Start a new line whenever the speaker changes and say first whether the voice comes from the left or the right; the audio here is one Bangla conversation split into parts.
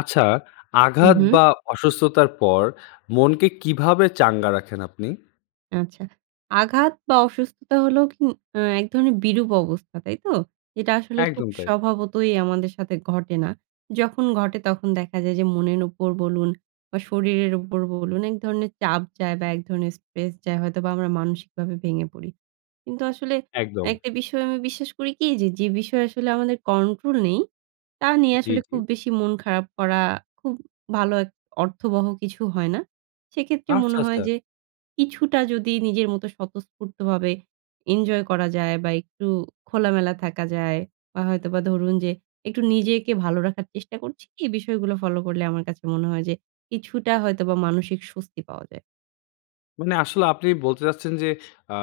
left: আচ্ছা,
right: হু,
left: আঘাত
right: হু।
left: বা অসুস্থতার পর মনকে কিভাবে চাঙ্গা রাখেন আপনি?
right: আচ্ছা। আঘাত বা অসুস্থতা হলেও কু আ এক ধরনের বিরূপ অবস্থা, তাইতো? এটা আসলে খুব
left: একদম তাই।
right: স্বভাবতই আমাদের সাথে ঘটে না। যখন ঘটে, তখন দেখা যায় যে, মনের উপর বলুন বা শরীরের উপর বলুন, এক ধরনের চাপ যায় বা এক ধরনের স্ট্রেস যায়, হয়তোবা আমরা মানসিকভাবে ভেঙে পড়ি। কিন্তু, আসলে
left: একদম।
right: একটা বিষয় আমি বিশ্বাস করি কি যে, যে, বিষয় আসলে আমাদের কন্ট্রোল নেই, তা নিয়ে
left: জি,
right: আসলে
left: জি।
right: খুব বেশি মন খারাপ করা, খুব ভালো অর্থবহ কিছু হয় না। সেক্ষেত্রে
left: আচ্ছা,
right: মনে হয়
left: আচ্ছা।
right: যে, কিছুটা যদি নিজের মতো স্বতঃস্ফূর্তভাবে ইনজয় করা যায়। বা একটু খোলামেলা থাকা যায় বা হয়তোবা ধরুন যে, একটু নিজেকে ভালো রাখার চেষ্টা করছি। এই বিষয়গুলো ফলো করলে আমার কাছে মনে হয় যে, কিছুটা হয়তোবা মানসিক স্বস্তি পাওয়া যায়।
left: মানে আসলে আপনি বলতে চাচ্ছেন যে, আ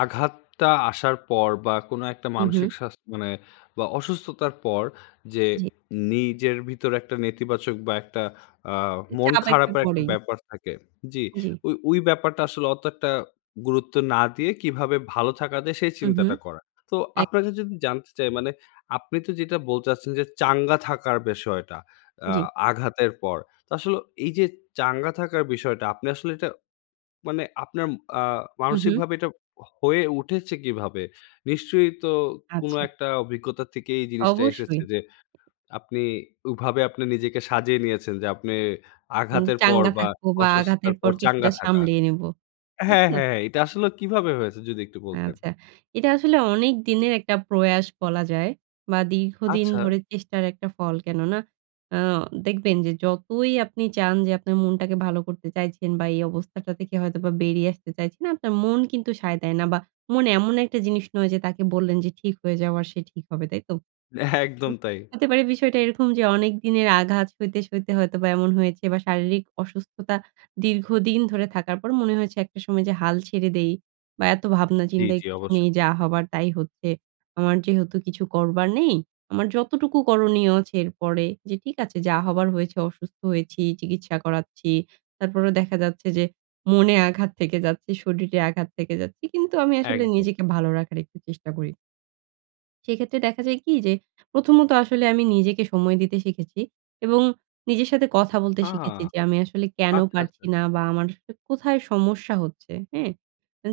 left: আঘাতটা আসার পর বা কোনো একটা
right: হু,
left: মানসিক
right: হু।
left: স্বাস মানে বা অসুস্থতার পর যে
right: জি।
left: নিজের ভিতরে একটা নেতিবাচক বা একটা আ মন
right: চাপ একটা
left: খারাপের একটা
right: পরেই।
left: ব্যাপার থাকে। জি,
right: জি।
left: ওই, ওই, ব্যাপারটা আসলে অত একটা গুরুত্ব না দিয়ে কিভাবে ভালো থাকা যায়, সেই
right: উ, হু,
left: চিন্তাটা করা। তো,
right: এক
left: আপনার কাছে যদি জানতে চাই মানে, আপনি তো যেটা বলতে চাইছেন যে, চাঙ্গা থাকার বিষয়টা আ
right: জি।
left: আঘাতের পর। তো, আসলে এই যে চাঙ্গা থাকার বিষয়টা, আপনি আসলে এটা মানে, আপনার আ
right: উহু।
left: মানসিকভাবে এটা হয়ে উঠেছে কিভাবে? নিশ্চয়ই তো কোন
right: আচ্ছা।
left: একটা অভিজ্ঞতা থেকে এই জিনিসটা এসেছে
right: অবশ্যই।
left: যে, আপনি ওইভাবে আপনি নিজেকে সাজিয়ে নিয়েছেন যে, আপনি
right: উম
left: আঘাতের পর
right: চাঙ্গা
left: বা
right: থাকব বা আঘাতের
left: অসুস্থতার
right: পর
left: পর
right: কিছুটা
left: চাঙ্গা থাকা।
right: সামলিয়ে নিব, তাই
left: হ্যাঁ,
right: তো?
left: হ্যাঁ, এইটা আসলে কীভাবে হয়েছে? যদি একটু বলতেন।
right: আচ্ছা। এটা আসলে অনেক দিনের একটা প্রয়াস বলা যায়। বা দীর্ঘদিন
left: আচ্ছা।
right: ধরে চেষ্টার একটা ফল, কেন না? আ দেখবেন যে, যতই আপনি চান যে, আপনার মনটাকে ভালো করতে চাইছেন বা এই অবস্থাটা থেকে হয়তোবা বেরিয়ে আসতে চাইছেন। আপনার মন কিন্তু সায় দেয় না বা মন এমন একটা জিনিস নয় যে, তাকে বললেন যে ঠিক হয়ে যাওয়ার, সে ঠিক হবে, তাই তো?
left: হ্যাঁ, একদম তাই
right: হতে পারে বিষয়টা এরকম যে, অনেক দিনের আঘাত সইতে, সইতে, হয়তোবা এমন হয়েছে বা শারীরিক অসুস্থতা দীর্ঘদিন ধরে থাকার পর মনে হয়েছে একটা সময় যে, হাল ছেড়ে দেই বা এত ভাবনা,
left: জি,
right: চিন্তার
left: জি,
right: কিছু নেই,
left: অবশ্যই।
right: যা হবার তাই হচ্ছে। আমার যেহেতু কিছু করবার নেই, আমার যতটুকু করণীয় আছে এরপরে যে, ঠিক আছে, যা হবার হয়েছে, অসুস্থ হয়েছি, চিকিৎসা করাচ্ছি। তারপরেও দেখা যাচ্ছে যে, মনে আঘাত থেকে যাচ্ছে, শরীরে আঘাত থেকে যাচ্ছে। কিন্তু, আমি আসলে
left: একদম।
right: নিজেকে ভালো রাখার একটু চেষ্টা করি। সেক্ষেত্রে দেখা যায় কি যে, প্রথমত, আসলে আমি নিজেকে সময় দিতে শিখেছি এবং নিজের সাথে কথা বলতে
left: আ
right: শিখেছি যে, আমি আসলে কেন
left: আচ্ছা, আচ্ছা।
right: পারছি না? বা আমার [unintelligible] কোথায় সমস্যা হচ্ছে, হ্যাঁ?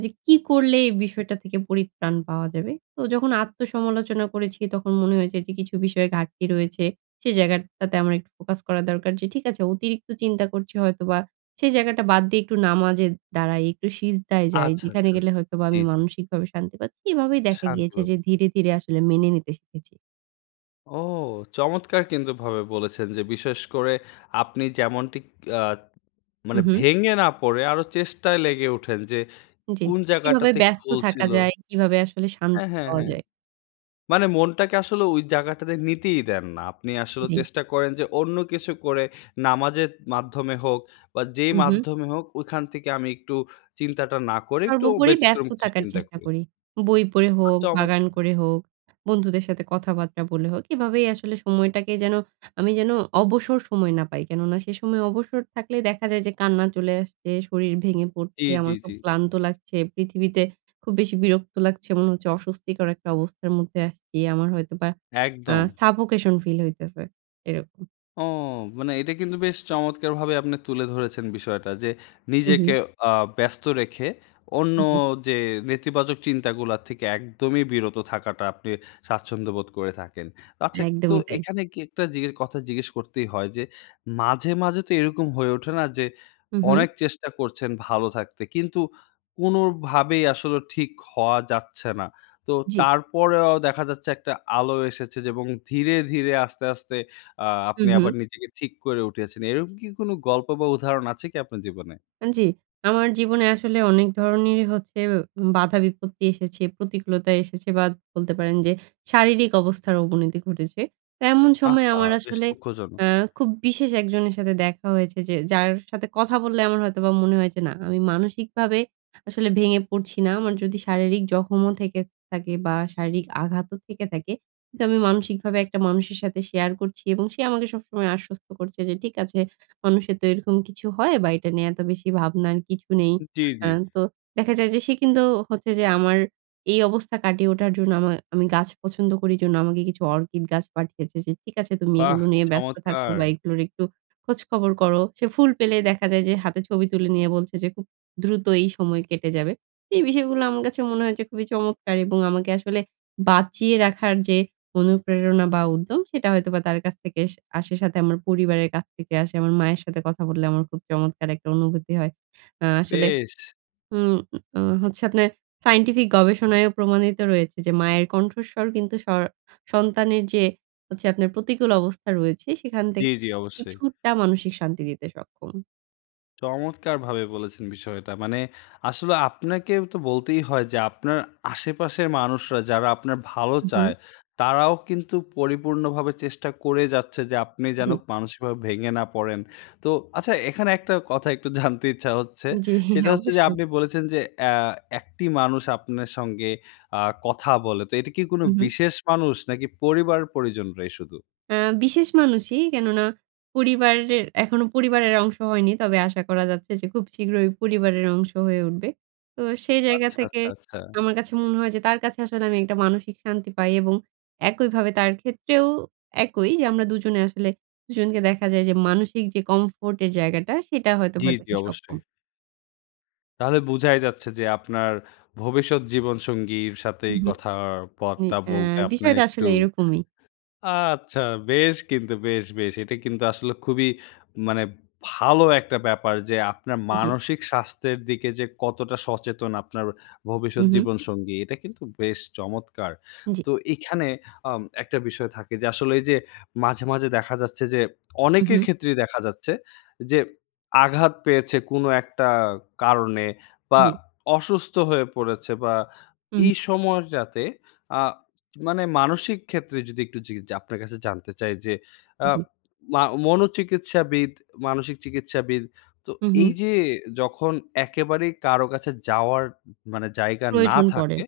right: যে কি করলে এই বিষয়টা থেকে পরিত্রাণ পাওয়া যাবে। তো, যখন আত্মসমালোচনা করেছি, তখন মনে হয়েছে যে, কিছু বিষয়ে ঘাটতি রয়েছে। সে জায়গা টাতে আমার একটু ফোকাস করা দরকার যে, ঠিক আছে, অতিরিক্ত চিন্তা করছি হয়তোবা। সে জায়গাটা বাদ দিয়ে একটু নামাজে দাঁড়াই, একটু সিজদায় যাই,
left: আচ্ছা,
right: যেখানে
left: আচ্ছা।
right: গেলে হয়তোবা
left: জি,
right: আমি
left: জি।
right: মানসিকভাবে শান্তি পাচ্ছি। এভাবেই দেখা
left: শান্তি
right: গিয়েছে যে,
left: পাব।
right: ধীরে, ধীরে, আসলে মেনে নিতে শিখেছি।
left: ও! চমৎকার! কিন্তু ভাবে বলেছেন যে, বিশেষ করে আপনি যেমনটি অ্যা
right: হু,
left: মানে
right: হুম।
left: ভেঙে না পরে আরো চেষ্টায় লেগে উঠেন, যে,
right: জি।
left: কোন
right: কিভাবে
left: জায়গাটাতে
right: ব্যস্ত
left: ভুল
right: থাকা
left: ছিল।
right: যায়? কিভাবে আসলে শান্তি
left: হ্যাঁ, হ্যাঁ,
right: পাওয়া
left: হ্যাঁ,
right: যায়?
left: মানে মনটাকে আসলে ঐ জায়গাটাতে নিতেই দেন না। আপনি আসলে
right: জি।
left: চেষ্টা করেন যে, অন্য কিছু করে, নামাজের মাধ্যমে হোক বা যেই
right: উহ।
left: মাধ্যমে হোক ওখান থেকে আমি একটু চিন্তাটা না করে একটু
right: সর্বোপরি
left: ব্যতিক্রম
right: ব্যস্ত
left: কিছু
right: থাকার
left: চিন্তা
right: চেষ্টা
left: করি।
right: করি। বই পড়ে হোক,
left: চমৎকার!
right: বাগান করে হোক, বন্ধুদের সাথে কথাবার্তা বলে হোক। এভাবেই আসলে সময়টাকে যেন আমি যেন অবসর সময় না পাই। কেননা সে সময় অবসর থাকলেই দেখা যায় যে, কান্না চলে আসছে, শরীর ভেঙে
left: জি,
right: পরছে,
left: জি,
right: আমার
left: জি।
right: খুব ক্লান্ত লাগছে, পৃথিবীতে খুব বেশি বিরক্ত লাগছে। মনে হচ্ছে অস্বস্তিকর একটা অবস্থার মধ্যে আসছি। আমার হয়তোবা অ্যা
left: একদম।
right: সাফোকেশন ফিল হইতেছে, এরকম।
left: ও! মানে এটা কিন্তু বেশ চমৎকারভাবে আপনি তুলে ধরেছেন বিষয়টা। যে,
right: হু,
left: নিজেকে
right: হুম।
left: অ্যা ব্যস্ত রেখে অন্য
right: জি।
left: যে, নেতিবাচক চিন্তাগুলা থেকে একদমই বিরত থাকাটা আপনি স্বাচ্ছন্দ্যবোধ করে থাকেন। আচ্ছা তো
right: একদমই তাই।
left: এখানে কি একটা জিজ্ঞেস কথা জিজ্ঞেস করতেই হয় যে, মাঝে, মাঝে তো এরকম হয়ে ওঠে না, যে,
right: হু, হুম।
left: অনেক চেষ্টা করছেন ভালো থাকতে, কিন্তু কোনোভাবেই আসলে ঠিক হওয়া যাচ্ছে না। তো
right: জি।
left: তারপরেও দেখা যাচ্ছে, একটা আলো এসেছে। যে, এবং ধীরে, ধীরে, আস্তে, আস্তে আ
right: হু,
left: আপনি আবার
right: হুম।
left: নিজেকে ঠিক করে উঠেছেন। এরকম কি কোনো গল্প, বা উদাহরণ আছে কি আপনার জীবনে?
right: জি, আমার জীবনে আসলে অনেক ধরনেরই হচ্ছে বাধা-বিপত্তি এসেছে, প্রতিকূলতা এসেছে, বা বলতে পারেন যে, শারীরিক অবস্থার অবনতি ঘটেছে। এমন সময়
left: আহা!
right: আমার
left: বেশ
right: আসলে
left: দুঃখজনক!
right: অ্যা খুব বিশেষ একজনের সাথে দেখা হয়েছে যে, যার সাথে কথা বললে আমার হয়তোবা মনে হয় যে, না আমি মানসিকভাবে আসলে ভেঙে পরছি না। আমার যদি শারীরিক জখমও থেকে থাকে বা শারীরিক আঘাতও থেকে থাকে, কিন্তু আমি মানসিকভাবে একটা মানুষের সাথে শেয়ার করছি এবং সে আমাকে সবসময় আশ্বস্ত করছে যে, ঠিক আছে মানুষের তো এরকম কিছু হয়, বা এটা নিয়ে এত বেশি ভাবনার কিছু নেই।
left: জি, জি।
right: অ্যা তো দেখা যায় যে, সে কিন্তু হচ্ছে যে, আমার এই অবস্থা কাটিয়ে ওঠার জন্য আমার আমি গাছ পছন্দ করি জন্য আমাকে কিছু অর্কিড গাছ পাঠিয়েছে। যে, ঠিক আছে তুমি
left: বাহ!
right: এগুলো নিয়ে ব্যস্ত থাকো।
left: চমৎকার!
right: বা এগুলোর একটু খোঁজখবর করো। সে ফুল পেলেই দেখা যায় যে, হাতে ছবি তুলে নিয়ে বলছে যে, খুব দ্রুত এই সময় কেটে যাবে। এই বিষয়গুলো আমার কাছে মনে হয়েছে খুবই চমৎকার এবং আমাকে আসলে বাঁচিয়ে রাখার যে, অনুপ্রেরণা, বা উদ্যম সেটা হয়তোবা তার কাছ থেকে আসে। সাথে আমার পরিবারের কাছ থেকে আসে। আমার মায়ের সাথে কথা বললে আমার খুব চমৎকার একটা অনুভূতি হয়। অ্ আসলে
left: বেশ।
right: উম, অ, অ হচ্ছে, আপনার সায়েন্টিফিক গবেষণায়ও প্রমাণিত রয়েছে যে, মায়ের কণ্ঠস্বর কিন্তু স সন্তানের যে, হচ্ছে, আপনার প্রতিকূল অবস্থা রয়েছে সেখান
left: জি,
right: থেকে
left: জি, অবশ্যই।
right: কিছুটা মানসিক শান্তি দিতে সক্ষম।
left: চমৎকারভাবে বলেছেন বিষয়টা। মানে আসলে আপনাকেই তো বলতেই হয় যে, আপনার আশেপাশের মানুষরা যারা আপনার ভালো
right: হু,
left: চায়,
right: হু।
left: তারাও কিন্তু পরিপূর্ণভাবে চেষ্টা করেই যাচ্ছে যে, আপনি যেন
right: জি।
left: মানসিকভাবে ভেঙে না পড়েন। তো আচ্ছা, এখানে একটা কথা একটু জানতে ইচ্ছা হচ্ছে,
right: জি,
left: সেটা হচ্ছে যে
right: অবশ্যই।
left: আপনি বলেছেন যে, আ একটি মানুষ আপনার সঙ্গে আ কথা বলে, তো এটা কি কোনো
right: উ হু।
left: বিশেষ মানুষ, নাকি পরিবার-পরিজনরাই শুধু?
right: হুম, বিশেষ মানুষই, কেননা পরিবারের এখনো পরিবারের অংশ হয়নি। তবে আশা করা যাচ্ছে যে, খুব শীঘ্রই পরিবারের অংশ হয়ে উঠবে। তো সেই জায়গা
left: আচ্ছা,
right: থেকে
left: আচ্ছা, আচ্ছা।
right: আমার কাছে মনে হয় যে, তার কাছে আসলে আমি একটা মানসিক শান্তি পাই, এবং একইভাবে তার ক্ষেত্রেও একই যে আমরা দুজনে আসলে দুজনকে দেখা যায় যে, মানসিক যে কমফোর্ট এর জায়গাটা সেটা
left: জি,
right: হয়তোবা
left: জি,
right: দিতে
left: অবশ্যই।
right: সক্ষম।
left: তাহলে বুঝাই যাচ্ছে যে, আপনার ভবিষ্যৎ জীবন সঙ্গীর সাথেই
right: হুম,
left: কথার
right: হুম, ই
left: পথটা
right: আ
left: বলতে আপনি
right: বিষয়টা
left: একটু
right: আসলে এরকমই।
left: আচ্ছা, বেশ কিন্তু বেশ, বেশ। এটা কিন্তু আসলে খুবই মানে ভালো একটা ব্যাপার যে, আপনার
right: জি।
left: মানসিক স্বাস্থ্যের দিকে যে, কতটা সচেতন আপনার ভবিষ্যৎ
right: হুম, হুম।
left: জীবন সঙ্গী এটা কিন্তু বেশ চমৎকার।
right: জি।
left: তো এখানে আম একটা বিষয় থাকে যে, আসলে এই যে মাঝে, মাঝে দেখা যাচ্ছে যে,
right: হুম,
left: অনেকের
right: হুম।
left: ক্ষেত্রেই দেখা যাচ্ছে যে, আঘাত পেয়েছে কোন একটা কারণে, বা
right: জি।
left: অসুস্থ হয়ে পড়েছে, বা
right: হুম।
left: এই সময়টাতে আ মানে মানসিক ক্ষেত্রে যদি একটু জিগ আপনার কাছে জানতে চাই যে, আ
right: জি।
left: মাও মনোচিকিৎসাবিদ, মানসিক চিকিৎসাবিদ তো
right: হুম, হুম।
left: এই যে, যখন একেবারেই কারো কাছে যাওয়ার মানে জায়গা না
right: প্রয়োজন পড়ে।
left: থাকে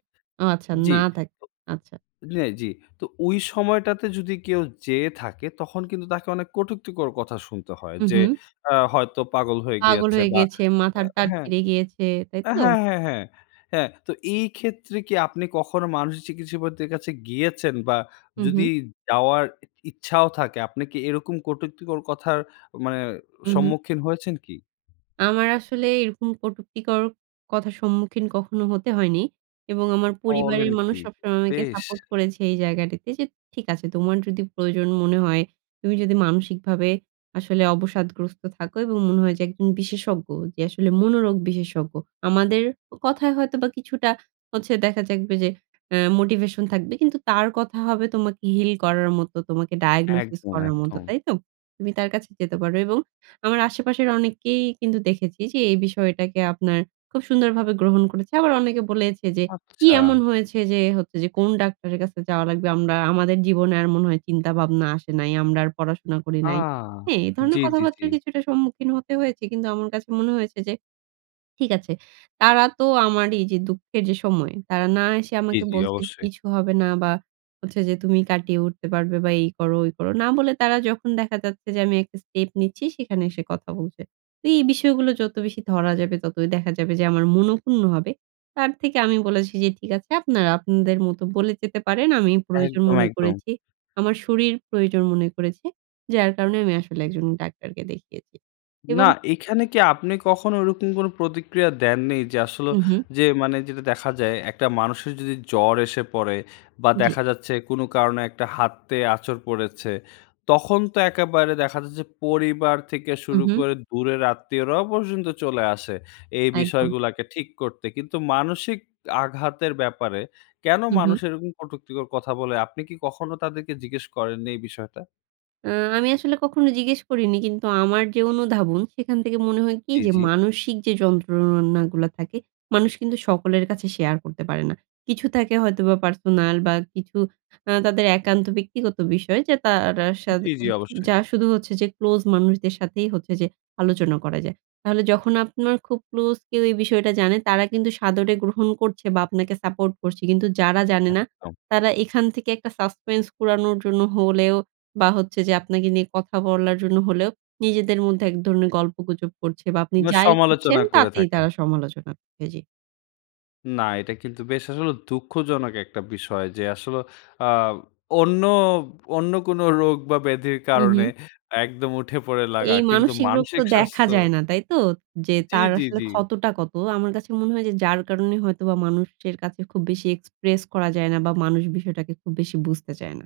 right: আচ্ছা
left: জি।
right: না থাক।
left: ত
right: আচ্ছা।
left: হ্যাঁ, জি। তো ঐ সময়টাতে যদি কেউ যেয়ে থাকে, তখন কিন্তু তাকে অনেক কটুক্তিকর কথা শুনতে হয়
right: হু,
left: যে,
right: হুম।
left: আ হয়তো পাগল হয়ে
right: পাগল
left: গিয়েছে,
right: হয়ে
left: বা
right: গিয়েছে।
left: আ
right: মাথার তার
left: হ্যাঁ।
right: ছিড়ে গিয়েছে। তাই
left: আ
right: তো?
left: হ্যাঁ, হ্যাঁ, হ্যাঁ, হ্যাঁ, তো এই ক্ষেত্রে কি আপনি কখনো মানসিক চিকিৎসাবিদদের কাছে গিয়েছেন? বা
right: হুম,
left: যদি
right: হুম।
left: যাওয়ার ই ইচ্ছাও থাকে আপনি কি এরকম কটুক্তিকর কথার মানে
right: উ হুম।
left: সম্মুখীন হয়েছেন কি?
right: আমার আসলে এরকম কটুক্তিকর কথার সম্মুখীন কখনো হতে হয়নি। এবং আমার
left: বলেন
right: পরিবারের মানুষ
left: কি!
right: সবসময় আমাকে
left: বেশ!
right: সাপোর্ট করেছে এই জায়গাটিতে যে, "ঠিক আছে, তোমার যদি প্রয়োজন মনে হয়, তুমি যদি মানসিকভাবে আসলে অবসাদগ্রস্ত থাকো, এবং মনে হয় যে একজন বিশেষজ্ঞ যে আসলে মনোরোগ বিশেষজ্ঞ। আমাদের কথায় হয়তোবা কিছুটা হচ্ছে দেখা যাক বে যে আ মোটিভেশন থাকবে। কিন্তু তার কথা হবে, তোমাকে হিল করার মতো, তোমাকে ডায়াগনোসিস
left: একদম,
right: করার মতো,
left: একদম।
right: তাই তো? তুমি তার কাছে যেতে পারো।" এবং আমার আশেপাশের অনেকেই কিন্তু দেখেছি যে, এই বিষয়টাকে আপনার খুব সুন্দরভাবে গ্রহণ করেছে। আবার অনেকে বলেছে যে, "কি
left: আচ্ছা।
right: এমন হয়েছে যে হচ্ছে যে কোন ডাক্তারের কাছে যাওয়া লাগবে। আমরা আমাদের জীবনে আর মনে হয় চিন্তা ভাবনা আসে নাই। আমরা আর পড়াশোনা করি
left: আ
right: নাই।" হ্যাঁ, এ
left: জি,
right: ধরনের
left: জি, জি।
right: কথাবার্তার কিছুটা সম্মুখীন হতে হয়েছে, কিন্তু আমার কাছে মনে হয়েছে যে, ঠিক আছে। তারা তো আমারই যে দুঃখের যে সময় তারা না এসে,
left: জি,
right: আমাকে
left: জি,
right: বলছে যে,
left: অবশ্যই।
right: কিছু হবে না, বা হচ্ছে যে তুমি কাটিয়ে উঠতে পারবে, বা এই করো, ঐ করো। না বলে তারা যখন দেখা যাচ্ছে যে, আমি একটা স্টেপ নিচ্ছি সেখানে এসে কথা বলছে। তো এই বিষয়গুলো যত বেশি ধরা যাবে, ততই দেখা যাবে যে আমার মনঃক্ষুণ্ণ হবে। তার থেকে আমি বলেছি, যে, "ঠিক আছে, আপনারা আপনাদের মত বলে যেতে পারেন। আমি প্রয়োজন
left: একদম,
right: মনে
left: একদম।
right: করেছি। আমার শরীর প্রয়োজন মনে করেছে। যার কারণে আমি আসলে একজন ডাক্তারকে দেখিয়েছি।"
left: না,
right: এবং
left: এখানে কি আপনি কখনো ঐরকম কোনো প্রতিক্রিয়া দেননি, যে আসলেও
right: হুম, হুম।
left: যে মানে যেটা দেখা যায়, একটা মানুষের যদি জ্বর এসে পড়ে, বা
right: জি।
left: দেখা যাচ্ছে কোনো কারণে একটা হাতে আঁচড় পড়েছে, তখন তো একেবারে দেখা যায় যে, পরিবার থেকে
right: হুম,
left: শুরু
right: হুম।
left: করে দূরের আত্মীয়রাও পর্যন্ত চলে আসে, এই
right: একদম।
left: বিষয়গুলাকে ঠিক করতে। কিন্তু মানসিক আঘাতের ব্যাপারে কেনো
right: হুম,
left: মানুষ
right: হুম।
left: এরকম কটুক্তিকর কথা বলে, আপনি কি কখনো তাদেরকে জিজ্ঞেস করেননি এই বিষয়টা?
right: আ আমি আসলে কখনো জিজ্ঞেস করিনি। কিন্তু আমার যে অনুধাবন, সেখান থেকে মনে হয় কি?
left: জি,
right: যে,
left: জি।
right: মানসিক যে যন্ত্রণাগুলা থাকে, মানুষ কিন্তু সকলের কাছে শেয়ার করতে পারে না। কিছু থাকে হয়তোবা পার্সোনাল বা, কিছু আ তাদের একান্ত ব্যক্তিগত বিষয়। যে তার আর হা সাথে
left: জি, জি। অবশ্যই।
right: যার শুধু হচ্ছে যে ক্লোজ মানুষদের সাথেই হচ্ছে যে আলোচনা করা যায়। তাহলে যখন আপনার খুব ক্লোজ কেউ এই বিষয়টা জানে তারা কিন্তু সাদরে গ্রহণ করছে বা, আপনাকে সাপোর্ট করছে। কিন্তু যারা জানে না,
left: একদম।
right: তারা এখান থেকে একটা suspense কুড়ানোর জন্য হলেও বা, হচ্ছে যে আপনাকে নিয়ে কথা বলার জন্য হলেও নিজেদের মধ্যে এক ধরনের গল্প গুজব করছে বা, আপনি
left: মা
right: যাই করছেন,
left: সমালোচনা করে
right: তাতেই
left: থাকে।
right: তারা সমালোচনা এ জি।
left: না। এটা কিন্তু বেশ আসলে দুঃখজনক একটা বিষয়। যে আসলে আব অন্য অন্য কোনো রোগ বা, ব্যাধির
right: উ
left: কারণে
right: হু।
left: একদম উঠে পড়ে লাগা।
right: এই
left: কিন্তু
right: মানসিক রোগ তো
left: মানসিক
right: দেখা
left: স্বাস্থ্য
right: যায় না। তাই তো? যে
left: জি,
right: তার
left: জি,
right: আসলে
left: জি।
right: ক্ষতটা কত? আমার কাছে মনে হয় যে, যার কারণে হয়তোবা মানুষের কাছে খুব বেশি এক্সপ্রেস করা যায় না বা, মানুষ বিষয়টাকে খুব বেশি বুঝতে চায় না।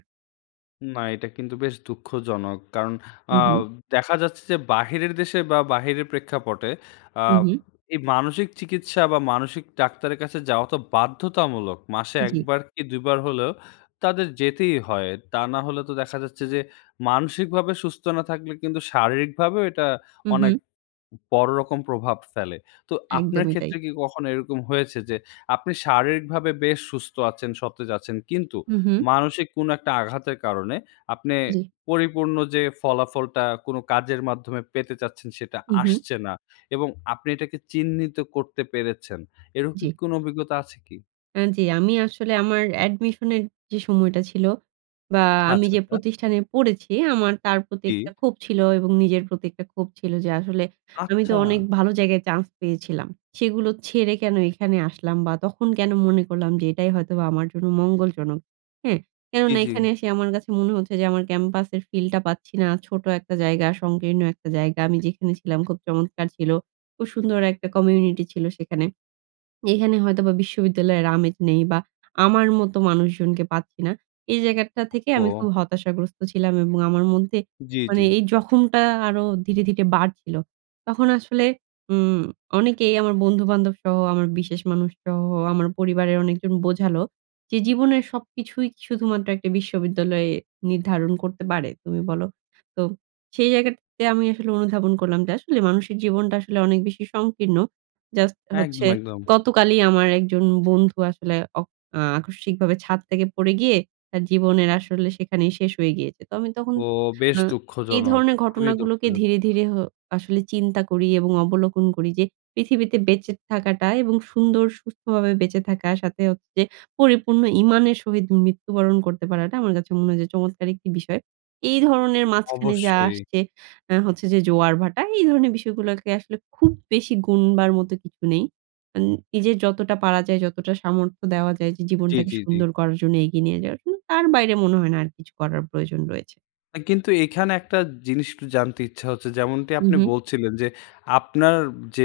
left: না, এটা কিন্তু বেশ দুঃখজনক। কারণ
right: হু,
left: আব
right: হু।
left: দেখা যাচ্ছে যে, বাহিরের দেশে বা, বাহিরের প্রেক্ষাপটে
right: হু,
left: আব
right: হু।
left: এই মানসিক চিকিৎসা বা, মানসিক ডাক্তারের কাছে যাওয়া তো বাধ্যতামূলক। মাসে ১
right: জি।
left: বার কি ২ বার হলেও তাদের যেতেই হয়। তা না হলে তো দেখা যাচ্ছে যে মানসিকভাবে সুস্থ না থাকলে, কিন্তু শারীরিকভাবেও এটা
right: হু,
left: অনেক
right: হু।
left: ব বড় রকম প্রভাব ফেলে। তো আপনার
right: একদমই তাই।
left: ক্ষেত্রে কি কখনো এরকম হয়েছে যে আপনি শারীরিকভাবে বেশ সুস্থ আছেন, সতেজ আছেন কিন্তু
right: হু, হু।
left: মানসিক কোন একটা আঘাতের কারণে আপনে
right: জি।
left: পরিপূর্ণ যে ফলাফলটা কোন কাজের মাধ্যমে পেতে চাচ্ছেন, সেটা
right: উ, হু।
left: আসছে না। এবং আপনি এটাকে চিহ্নিত করতে পেরেছেন। এরকম
right: জি।
left: কোন অভিজ্ঞতা আছে কি?
right: এন জ্বী। আমি আসলে, আমার admission এর যে সময়টা ছিল বা আমি
left: আচ্ছা,
right: যে
left: আচ্ছা।
right: প্রতিষ্ঠানে পড়েছি, আমার তার প্রতি
left: জ্বী।
right: একটা ক্ষোভ ছিল এবং নিজের প্রতি একটা ক্ষোভ ছিল যে, আসলে আমি তো
left: আচ্ছা।
right: অনেক ভালো জায়গায় চান্স পেয়েছিলাম। সেগুলো ছেড়ে কেন এখানে আসলাম বা তখন কেন মনে করলাম যে এটাই হয়তোবা আমার জন্য মঙ্গলজনক? হ্যাঁ?
left: জ্বী,
right: কেননা,
left: জ্বী।
right: এখানে এসে আমার কাছে মনে হচ্ছে যে, আমার ক্যাম্পাসের ফিলটা পাচ্ছি না। ছোট একটা জায়গা, সংকীর্ণ একটা জায়গা। আমি যেখানে ছিলাম, খুব চমৎকার ছিল। খুব সুন্দর একটা কমিউনিটি ছিল সেখানে। এখানে হয়তোবা বিশ্ববিদ্যালয়ের আমেজ নেই বা আমার মতো মানুষজনকে পাচ্ছি না। এই জায়গাটা থেকে আমি খুব
left: ওহহো।
right: হতাশাগ্রস্ত ছিলাম এবং আমার মধ্যে
left: জ্বী,
right: মানে
left: জ্বী।
right: এই জখমটা আরও ধীরে, ধীরে বাড়ছিল। তখন আসলে উম অনেকেই আমার বন্ধু-বান্ধবসহ, আমার বিশেষ মানুষসহ, আমার পরিবারের অনেকজন বোঝালো যে, "জীবনের সবকিছুই শুধুমাত্র একটি বিশ্ববিদ্যালয়ে নির্ধারণ করতে পারে? তুমি বলো?" তো, সেই জায়গাটাতে, আমি আসলে অনুধাবন করলাম যে, আসলে মানুষের জীবনটা আসলে অনেক বেশি সংকীর্ণ। জাস্ট হচ্ছে
left: একদম, একদম।
right: গতকালই আমার একজন বন্ধু আসলে অক আকস্মিকভাবে ছাদ থেকে পড়ে গিয়ে আ জীবনের আসলে সেখানেই শেষ হয়ে গিয়েছে। তো, আমি তখন
left: ওহ! বেশ
right: আ এই
left: দুঃখজনক।
right: ধরনের
left: খুবই
right: ঘটনাগুলোকে
left: দুঃখজনক।
right: ধীরে, ধীরে হ আসলে চিন্তা করি এবং অবলোকন করি যে পৃথিবীতে বেঁচে থাকাটা এবং সুন্দর, সুস্থভাবে বেঁচে থাকা, সাথে হচ্ছে যে পরিপূর্ণ ঈমান এর সহিত মৃত্যু বরণ করতে পারাটা, আমার কাছে মনে হয় যে চমৎকার একটি বিষয়। এই ধরনের মাঝখানে যা
left: অবশ্যই।
right: আসছে, অ্যা হচ্ছে যে জোয়ার-ভাটা। এই ধরণের বিষয়গুলোকে আসলে খুব বেশি গুণবার মতো কিছু নেই। ইন নিজের যতটা পারা যায়, যতটা সামর্থ্য দেওয়া যায়, যে
left: জ্বী,
right: জীবনটাকে
left: জ্বী, জ্বী।
right: সুন্দর করার জন্য, এগিয়ে নিয়ে যাওয়ার জন্য, তার বাইরে মনে হয় না আর কিছু করার প্রয়োজন রয়েছে।
left: আ কিন্তু এখানে একটা জিনিস একটু জানতে ইচ্ছা হচ্ছে, যেমনটি আপনি
right: উহু।
left: বলছিলেন, যে আপনার যে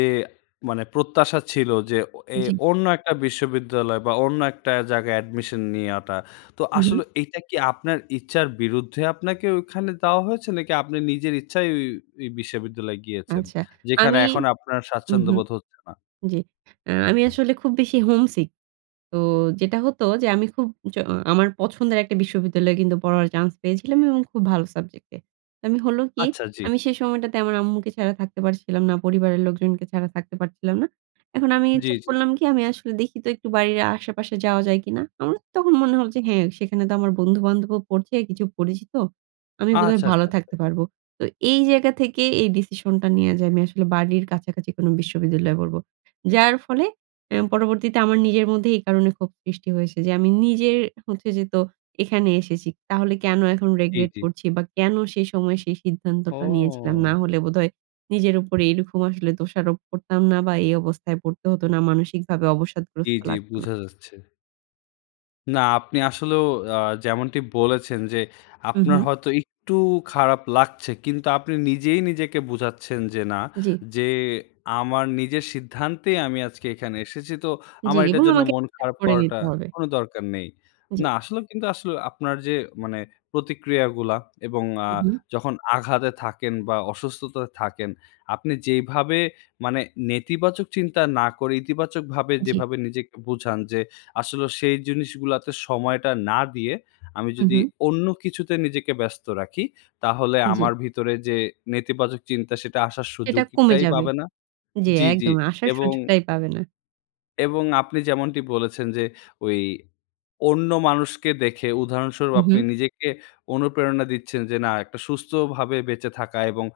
left: মানে প্রত্যাশা ছিল যে ও এ
right: জি।
left: অন্য একটা বিশ্ববিদ্যালয় বা অন্য একটা জায়গায় অ্যাডমিশন নেয়াটা তো
right: উহু।
left: আসলে এইটা কি আপনার ইচ্ছার বিরুদ্ধে আপনাকে ওখানে দেওয়া হয়েছে? নাকি আপনি নিজের ইচ্ছায় ওই, ওই বিশ্ববিদ্যালয় গিয়েছেন?
right: আচ্ছা,
left: যেখানে
right: আমি
left: এখন আপনার
right: উহু,
left: স্বাচ্ছন্দ্যবোধ হচ্ছে না।
right: জি, আ আমি আসলে খুব বেশি homesick তো যেটা হতো যে আমি খুব জ আমার পছন্দের একটা বিশ্ববিদ্যালয়ে কিন্তু পড়ার চান্স পেয়েছিলাম এবং খুব ভালো সাবজেক্ট এ। তো আমি হলো কি
left: আচ্ছা জি।
right: আমি সেই সময়টাতে আমার আম্মুকে ছাড়া থাকতে পারছিলাম না। পরিবারের লোকজনকে ছাড়া থাকতে পারছিলাম না। এখন আমি
left: জি,
right: ঠিক
left: জি।
right: করলাম কি আমি আসলে দেখি তো একটু বাড়ির আশেপাশে যাওয়া যায় কিনা। আমার তখন মনে হলো যে হ্যাঁ, সেখানে তো আমার বন্ধু-বান্ধবও পড়ছে কিছু পরিচিত। আমি বোধহয়
left: আচ্ছা,
right: ভালো
left: আচ্ছা, আচ্ছা।
right: থাকতে পারব। তো এই জায়গা থেকে এই ডিসিশনটা নেয়া যে আমি আসলে বাড়ির কাছাকাছি কোনো বিশ্ববিদ্যালয়ে পড়বো। যার ফলে অ্যা পরবর্তীতে আমার নিজের মধ্যে এই কারণে ক্ষোভ সৃষ্টি হয়েছে যে আমি নিজের হচ্ছে যে তো এখানে এসেছি তাহলে কেন এখন
left: জি,
right: regret
left: জি।
right: করছি বা কেন সেই সময় সেই সিদ্ধান্তটা নিয়েছিলাম
left: ও।
right: না হলে বোধহয় নিজের উপরে এরকম আসলে দোষারোপ করতাম না বা এই অবস্থায় পড়তে হতো না মানসিকভাবে
left: জি,
right: অবসাদগ্রস্ত
left: জি
right: লাগতো না।
left: বুঝা যাচ্ছে। না, আপনি আসলেও আ যেমনটি বলেছেন, যে
right: উ
left: আপনার
right: হুম।
left: হয়তো একটু খারাপ লাগছে, কিন্তু আপনি নিজেই নিজেকে বোঝাচ্ছেন, যে না,
right: জ্বি।
left: যে আমার নিজের সিদ্ধান্তেই আমি আজকে এখানে এসেছি, তো
right: জ্বি,
left: আমার এটার
right: এবং
left: জন্য
right: আমাকে
left: মন
right: [unintelligible] ঠিক
left: খারাপ
right: করে
left: করাটা
right: নিতে হবে।
left: কোনো দরকার নেই।
right: জ্বি।
left: না আসলে কিন্তু আসলে আপনার যে মানে প্রতিক্রিয়াগুলা, এবং আ
right: উ হুম।
left: যখন আঘাতে থাকেন, বা অসুস্থতায় থাকেন, আপনি যেইভাবে মানে নেতিবাচক চিন্তা না করে, ইতিবাচকভাবে
right: জ্বি।
left: যেভাবে নিজেকে বোঝান, যে আসলেও সেই জিনিসগুলোতে সময়টা না দিয়ে, আমি
right: উ
left: যদি
right: হুম।
left: অন্য কিছুতে নিজেকে ব্যস্ত রাখি, তাহলে
right: জ্বি।
left: আমার ভিতরে যে নেতিবাচক চিন্তা সেটা আসার
right: সেটা কমে
left: সুযোগটাই
right: যাবে।
left: পাবে না
right: জ্বি,
left: জ্বি, জ্বি।
right: একদম। আসার
left: এবং
right: সুযোগটাই পাবে না।
left: এবং আপনি যেমনটি বলেছেন, যে ওই অন্য মানুষকে দেখে উদাহরণস্বরূপ
right: উ
left: আপনি
right: হুম।
left: নিজেকে অনুপ্রেরণা দিচ্ছেন, যে না একটা সুস্থভাবে বেঁচে থাকা, এবং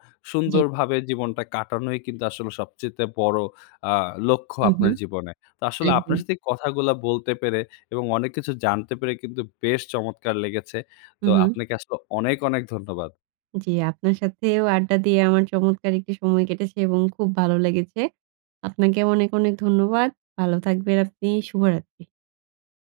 right: জ্বি।
left: সুন্দরভাবে জীবনটা কাটানোই কিন্তু আসলে সবচাইতে বড়ো আ লক্ষ্য
right: উ
left: আপনার
right: হুম।
left: জীবনে। তো আসলে আপনার
right: একদম।
left: সাথে এই কথাগুলা বলতে পেরে, এবং অনেক কিছু জানতে পেরে, কিন্তু বেশ চমৎকার লেগেছে।
right: উ
left: তো
right: হুম।
left: আপনাকে আসলে অনেক, অনেক ধন্যবাদ।
right: জ্বি। আপনার সাথেও আড্ডা দিয়ে আমার চমৎকার একটি সময় কেটেছে, এবং খুব ভালো লেগেছে। আপনাকে অনেক, অনেক ধন্যবাদ। ভালো থাকবেন আপনি। শুভরাত্রি।